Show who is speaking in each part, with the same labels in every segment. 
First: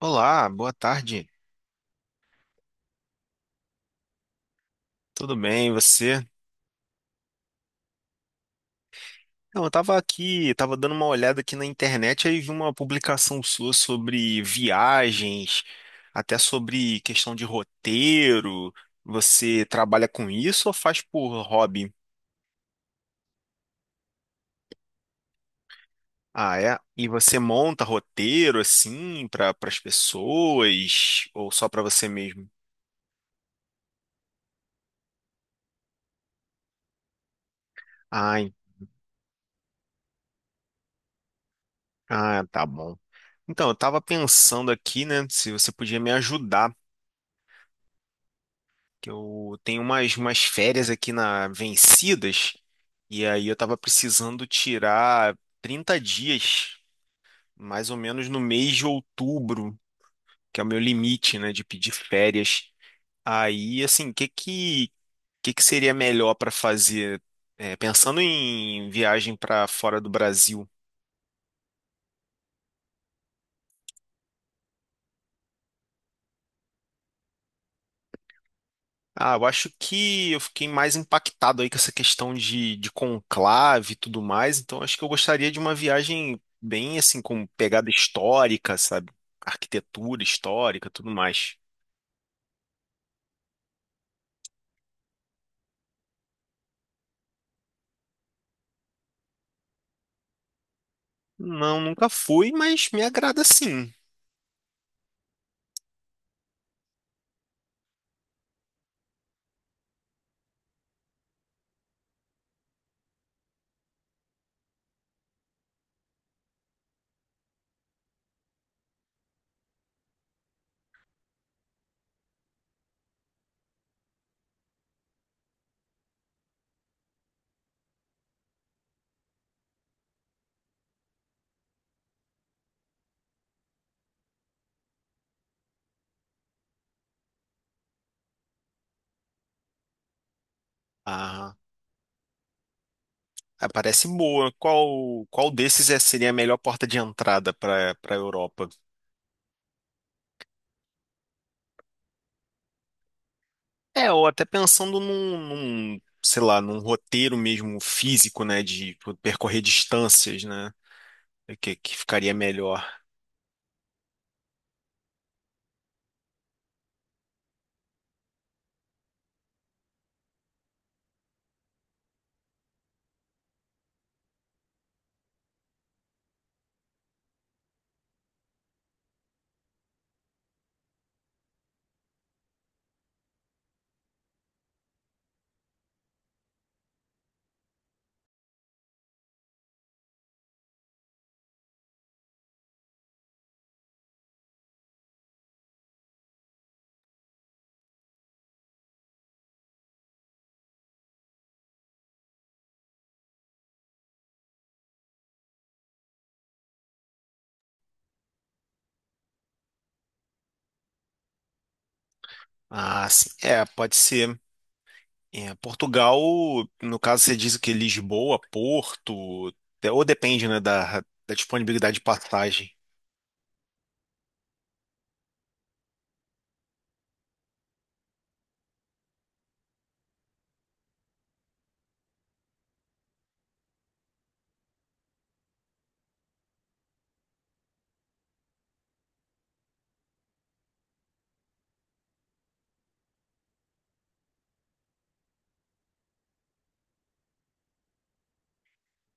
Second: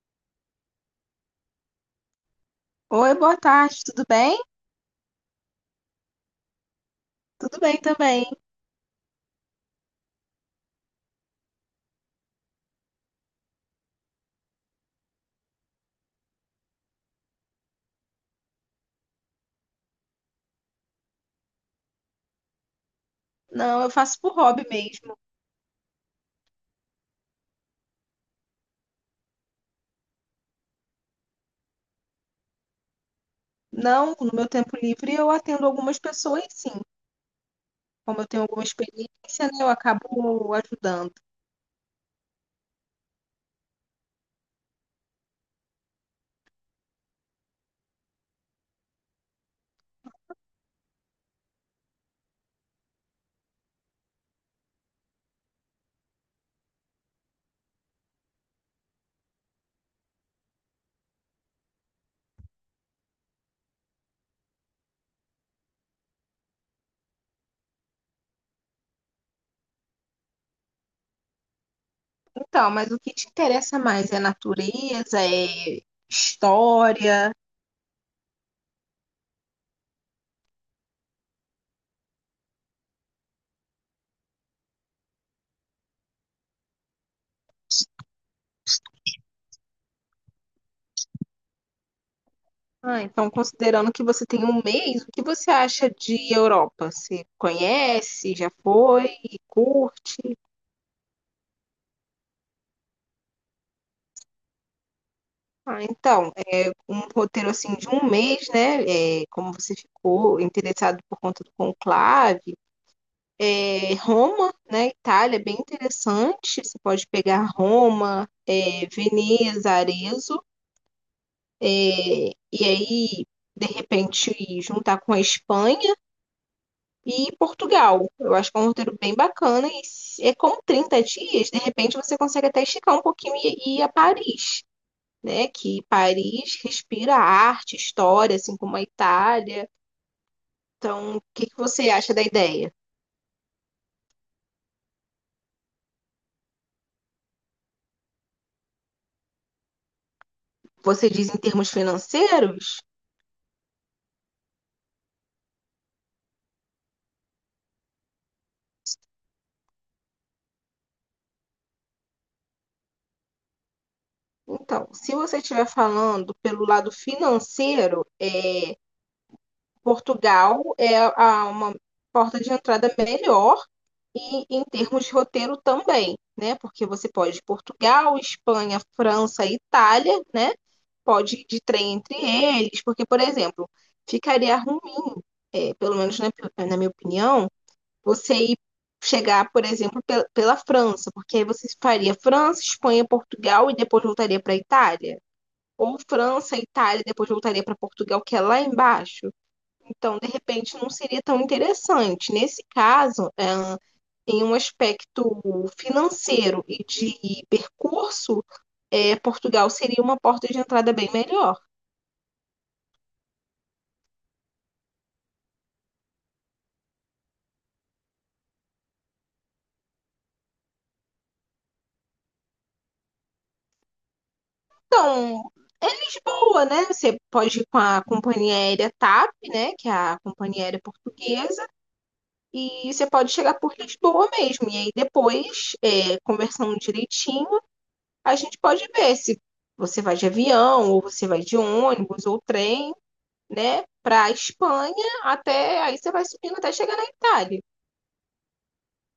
Speaker 1: Olá, boa tarde.
Speaker 2: Oi, boa tarde, tudo bem?
Speaker 1: Tudo bem, e você?
Speaker 2: Tudo bem também.
Speaker 1: Não, eu tava aqui, tava dando uma olhada aqui na internet aí vi uma publicação sua sobre viagens, até sobre questão de roteiro. Você trabalha com isso ou faz por hobby?
Speaker 2: Não, eu faço por hobby mesmo.
Speaker 1: Ah, é? E você monta roteiro assim para as pessoas ou só para você mesmo?
Speaker 2: Não, no meu tempo livre eu atendo algumas pessoas, sim. Como eu
Speaker 1: Ah,
Speaker 2: tenho
Speaker 1: en-
Speaker 2: alguma experiência, né, eu acabo ajudando.
Speaker 1: tá bom. Então, eu tava pensando aqui, né, se você podia me ajudar. Que eu tenho umas férias aqui na Vencidas, e aí eu tava precisando tirar 30 dias, mais ou menos no mês de outubro, que é o meu limite, né, de pedir férias. Aí, assim, que seria melhor para fazer? É, pensando em viagem para fora do Brasil.
Speaker 2: Então, mas o que te interessa mais é natureza, é história?
Speaker 1: Ah, eu acho que eu fiquei mais impactado aí com essa questão de conclave e tudo mais, então acho que eu gostaria de uma viagem bem assim, com pegada histórica, sabe? Arquitetura histórica, tudo mais.
Speaker 2: Ah, então, considerando que você tem um mês, o que você acha de Europa? Você conhece, já foi, curte?
Speaker 1: Não, nunca fui, mas me agrada sim.
Speaker 2: Ah, então, um roteiro assim de um mês, né? É, como você ficou interessado por conta do conclave, é, Roma, né? Itália, é bem interessante. Você pode pegar Roma, é, Veneza, Arezzo, é, e aí de repente juntar com a Espanha e Portugal. Eu acho que é um roteiro bem bacana e é como 30 dias, de repente você consegue até esticar um pouquinho e ir a Paris. Né, que Paris respira arte, história, assim como a Itália. Então, o que
Speaker 1: Ah,
Speaker 2: que você acha da ideia?
Speaker 1: ah, parece boa. Qual desses é, seria a melhor porta de entrada para a Europa?
Speaker 2: Você diz em termos financeiros?
Speaker 1: É, ou até pensando sei lá, num roteiro mesmo físico, né, de percorrer distâncias, né? Que ficaria melhor?
Speaker 2: Então, se você estiver falando pelo lado financeiro, é, Portugal é uma porta de entrada melhor e em termos de roteiro também, né? Porque você pode ir Portugal, Espanha, França, Itália, né? Pode ir de trem entre eles, porque, por exemplo, ficaria ruim, é, pelo menos na minha opinião, você ir chegar, por exemplo, pela França, porque aí você faria França, Espanha, Portugal e depois voltaria para Itália. Ou França, Itália, e depois voltaria para Portugal, que é lá embaixo. Então, de repente, não seria tão interessante. Nesse caso, é, em um aspecto financeiro e de percurso, é, Portugal seria uma porta de entrada bem melhor.
Speaker 1: Ah, sim. É, pode ser. É, Portugal, no caso, você diz que Lisboa, Porto, é, ou depende, né, da disponibilidade de passagem.
Speaker 2: Então, é Lisboa, né? Você pode ir com a companhia aérea TAP, né? Que é a companhia aérea portuguesa. E você pode chegar por Lisboa mesmo. E aí depois, é, conversando direitinho, a gente pode ver se você vai de avião, ou você vai de ônibus, ou trem, né? Para a Espanha, até aí você vai subindo até chegar na Itália.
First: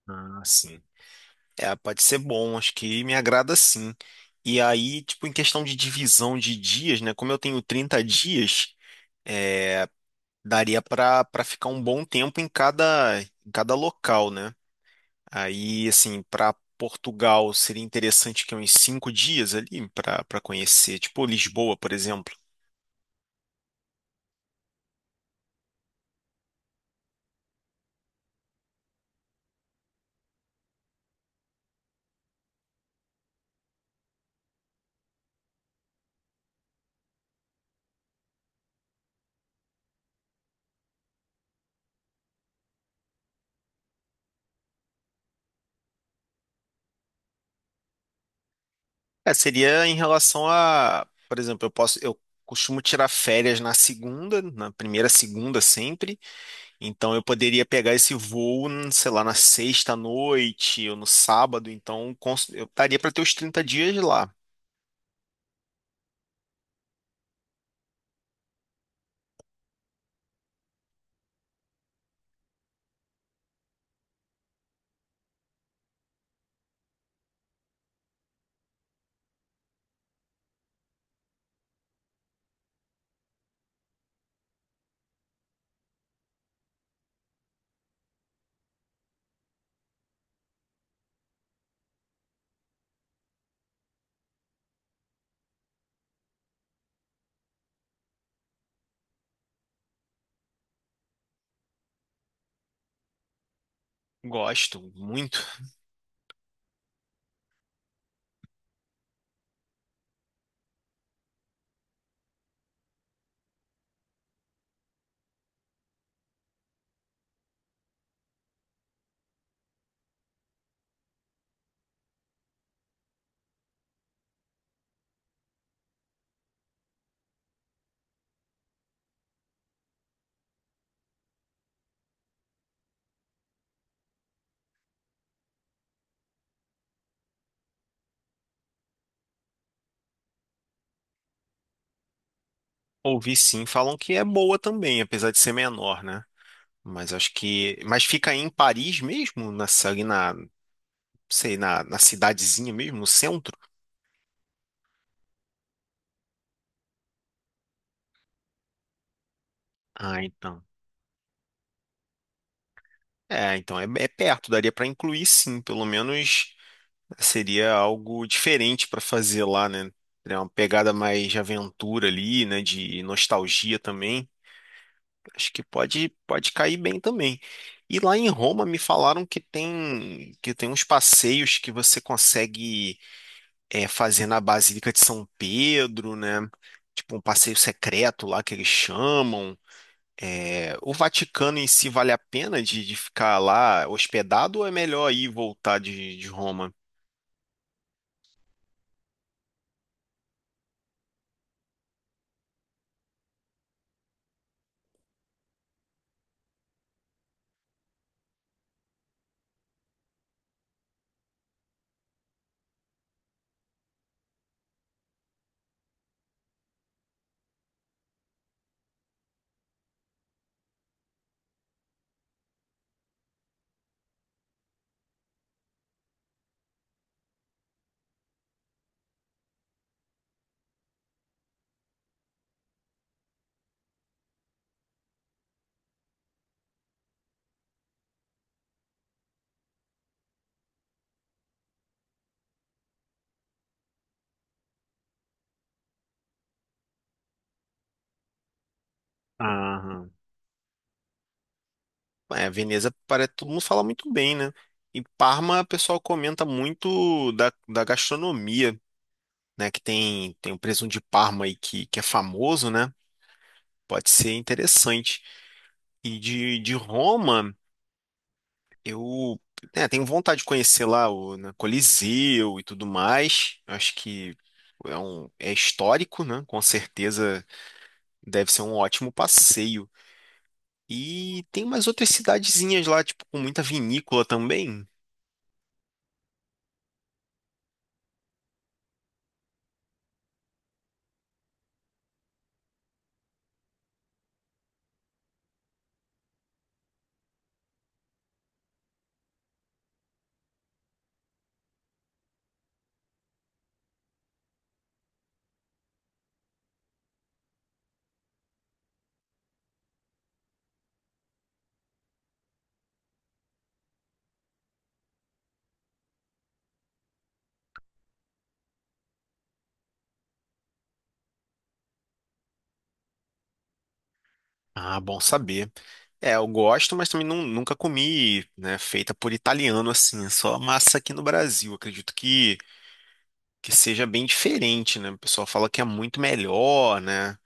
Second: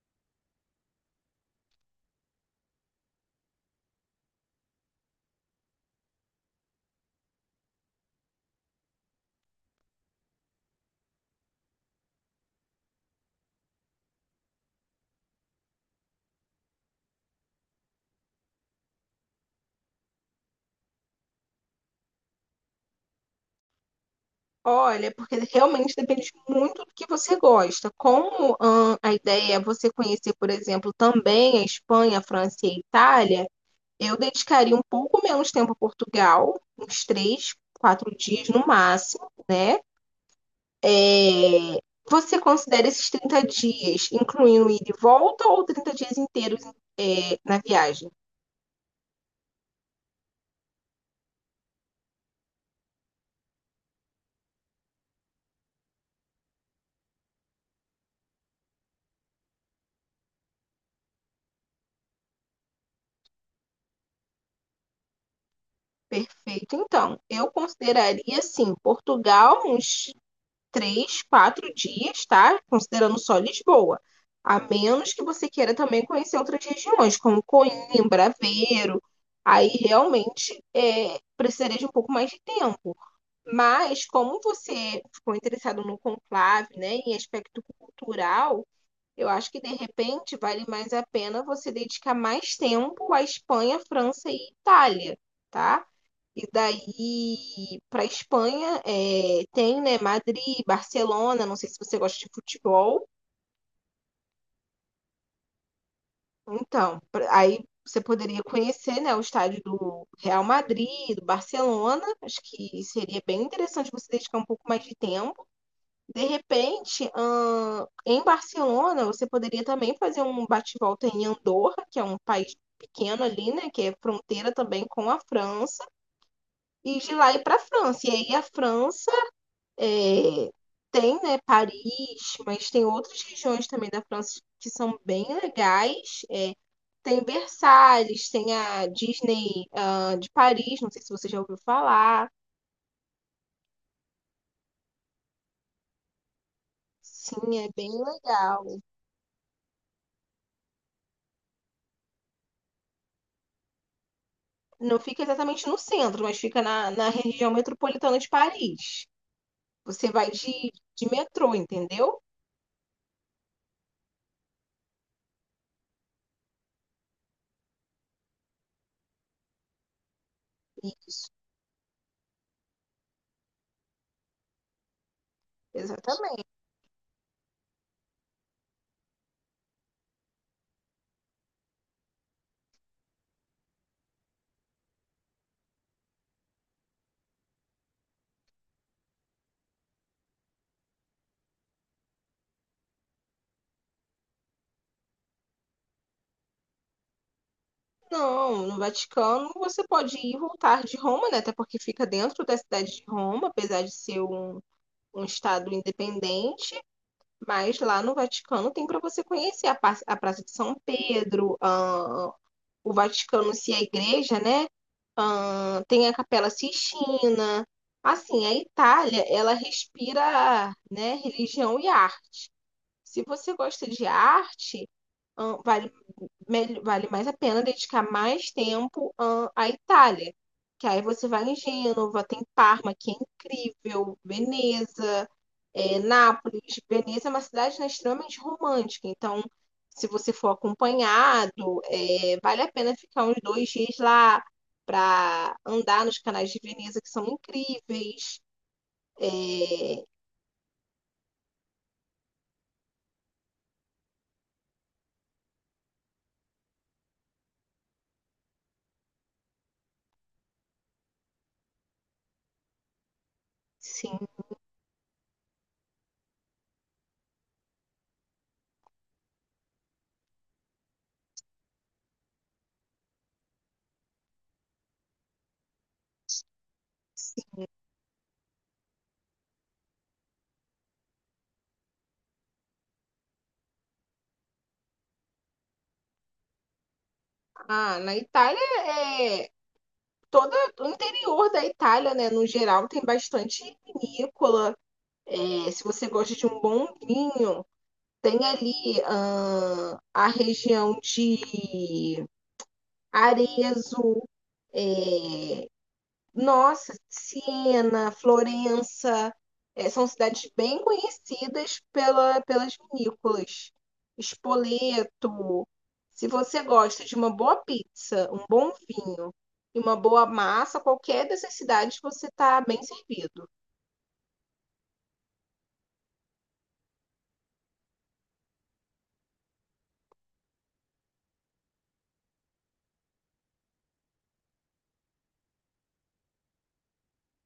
Speaker 1: Ah, sim. É, pode ser bom, acho que me agrada sim. E aí, tipo, em questão de divisão de dias, né, como eu tenho 30 dias, é, daria para ficar um bom tempo em em cada local, né? Aí, assim, para Portugal seria interessante que uns 5 dias ali para conhecer, tipo Lisboa, por exemplo.
Speaker 2: Olha, porque realmente depende muito do que você gosta. Como a ideia é você conhecer, por exemplo, também a Espanha, a França e a Itália, eu dedicaria um pouco menos tempo a Portugal, uns 3, 4 dias no máximo, né? É, você considera esses 30 dias, incluindo ida e volta, ou 30 dias inteiros na viagem?
Speaker 1: É, seria em relação a, por exemplo, eu costumo tirar férias na segunda, na primeira segunda sempre. Então eu poderia pegar esse voo, sei lá, na sexta à noite ou no sábado. Eu estaria para ter os 30 dias lá.
Speaker 2: Perfeito. Então, eu consideraria, assim, Portugal uns três, quatro dias, tá? Considerando só Lisboa. A menos que você queira também conhecer outras regiões, como Coimbra, Aveiro. Aí realmente é, precisaria de um pouco mais de tempo. Mas, como você ficou interessado no conclave, né, em aspecto cultural, eu acho que de repente vale mais a pena você dedicar mais tempo à Espanha, França e Itália, tá? E daí para Espanha é, tem, né, Madrid, Barcelona, não sei se você gosta de futebol.
Speaker 1: Gosto muito.
Speaker 2: Então, aí você poderia conhecer, né, o estádio do Real Madrid, do Barcelona. Acho que seria bem interessante você dedicar um pouco mais de tempo. De repente, em Barcelona, você poderia também fazer um bate-volta em Andorra, que é um país pequeno ali, né, que é fronteira também com a França, e de lá ir para a França. E aí a França é, tem, né, Paris, mas tem outras regiões também da França que são bem legais. É, tem Versalhes, tem a Disney, de Paris, não sei se você já ouviu falar.
Speaker 1: Ouvi sim, falam que é boa também, apesar de ser menor, né? Mas acho
Speaker 2: Sim, é
Speaker 1: que.
Speaker 2: bem
Speaker 1: Mas fica em
Speaker 2: legal.
Speaker 1: Paris mesmo? Nessa, ali na, sei, na, na cidadezinha mesmo, no centro?
Speaker 2: Não fica exatamente no centro, mas fica na região metropolitana de Paris. Você
Speaker 1: Ah,
Speaker 2: vai
Speaker 1: então.
Speaker 2: de metrô, entendeu?
Speaker 1: É, então é, é perto, daria para incluir sim, pelo menos seria algo diferente para fazer lá, né? É uma pegada mais
Speaker 2: Isso,
Speaker 1: de aventura ali, né? De nostalgia também. Acho que
Speaker 2: exatamente.
Speaker 1: pode cair bem também. E lá em Roma me falaram que tem uns passeios que você consegue, é, fazer na Basílica de São Pedro, né? Tipo um passeio secreto lá que eles chamam. É, o Vaticano em si vale a pena de ficar lá hospedado ou é melhor ir e voltar de Roma?
Speaker 2: Não, no Vaticano você pode ir e voltar de Roma, né? Até porque fica dentro da cidade de Roma, apesar de ser um estado independente. Mas lá no Vaticano tem para você conhecer a Praça de São Pedro, a, o Vaticano se é igreja, né? Tem a Capela Sistina. Assim, a Itália, ela respira, né, religião e arte. Se você gosta de arte, vale, vale mais a pena dedicar mais tempo, à Itália. Que aí você vai em Gênova, tem Parma, que é incrível, Veneza. É, Nápoles, Veneza é uma cidade, né, extremamente romântica, então se você for acompanhado, é, vale a pena ficar uns 2 dias lá para andar nos canais de Veneza que são incríveis. É,
Speaker 1: Aham. É, Veneza, parece, todo mundo fala muito bem, né? E Parma, o pessoal comenta muito da gastronomia, né? Que tem o presunto de Parma aí que é famoso, né? Pode
Speaker 2: sim,
Speaker 1: ser interessante. E de Roma. Eu, né, tenho vontade de conhecer lá, o, né, Coliseu e tudo mais. Acho que é um, é histórico, né? Com certeza deve ser um ótimo passeio. E tem umas outras cidadezinhas lá, tipo, com muita vinícola também.
Speaker 2: na Itália é toda o interior da Itália, né, no geral tem bastante vinícola. É, se você gosta de um bom vinho, tem ali a região de Arezzo. É, nossa, Siena, Florença, é, são cidades bem conhecidas pelas vinícolas. Spoleto. Se você gosta de uma boa pizza, um bom vinho e uma boa massa, qualquer dessas cidades você está bem servido.
Speaker 1: Ah, bom saber. É, eu gosto, mas também nunca comi, né, feita por italiano assim. É só massa aqui no Brasil. Acredito que seja bem diferente, né? O pessoal fala que é muito melhor, né?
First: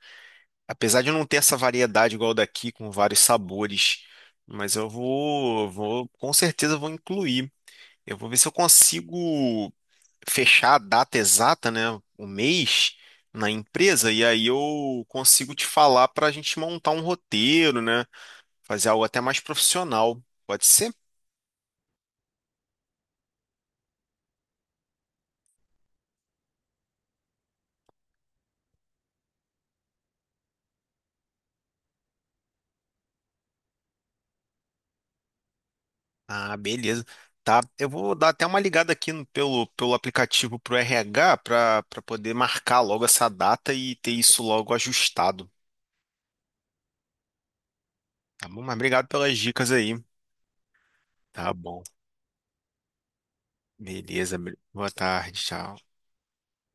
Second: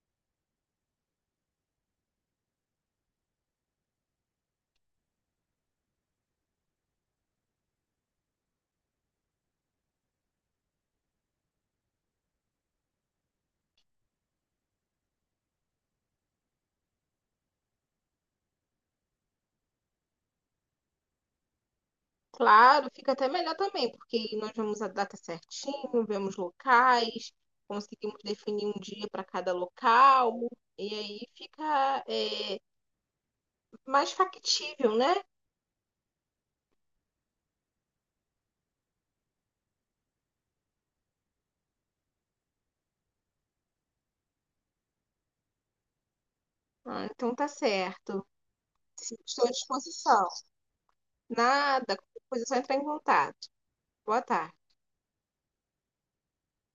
Speaker 1: Apesar de não ter essa variedade igual daqui, com vários sabores, mas eu vou, com certeza vou incluir. Eu vou ver se eu consigo fechar a data exata, né, o mês na empresa, e aí eu consigo te falar para a gente montar um roteiro, né, fazer algo até mais profissional. Pode ser?
Speaker 2: Claro, fica até melhor também, porque aí nós vemos a data certinho, vemos locais, conseguimos definir um dia para cada local, e aí fica, é, mais factível, né?
Speaker 1: Ah, beleza. Tá, eu vou dar até uma ligada aqui pelo, pelo aplicativo pro RH para poder marcar logo essa data e ter isso logo ajustado.
Speaker 2: Ah, então tá certo.
Speaker 1: Tá bom, mas obrigado pelas
Speaker 2: Estou à
Speaker 1: dicas aí.
Speaker 2: disposição.
Speaker 1: Tá bom.
Speaker 2: Nada, qualquer coisa é só entrar em contato. Boa
Speaker 1: Beleza.
Speaker 2: tarde.
Speaker 1: Boa tarde, tchau.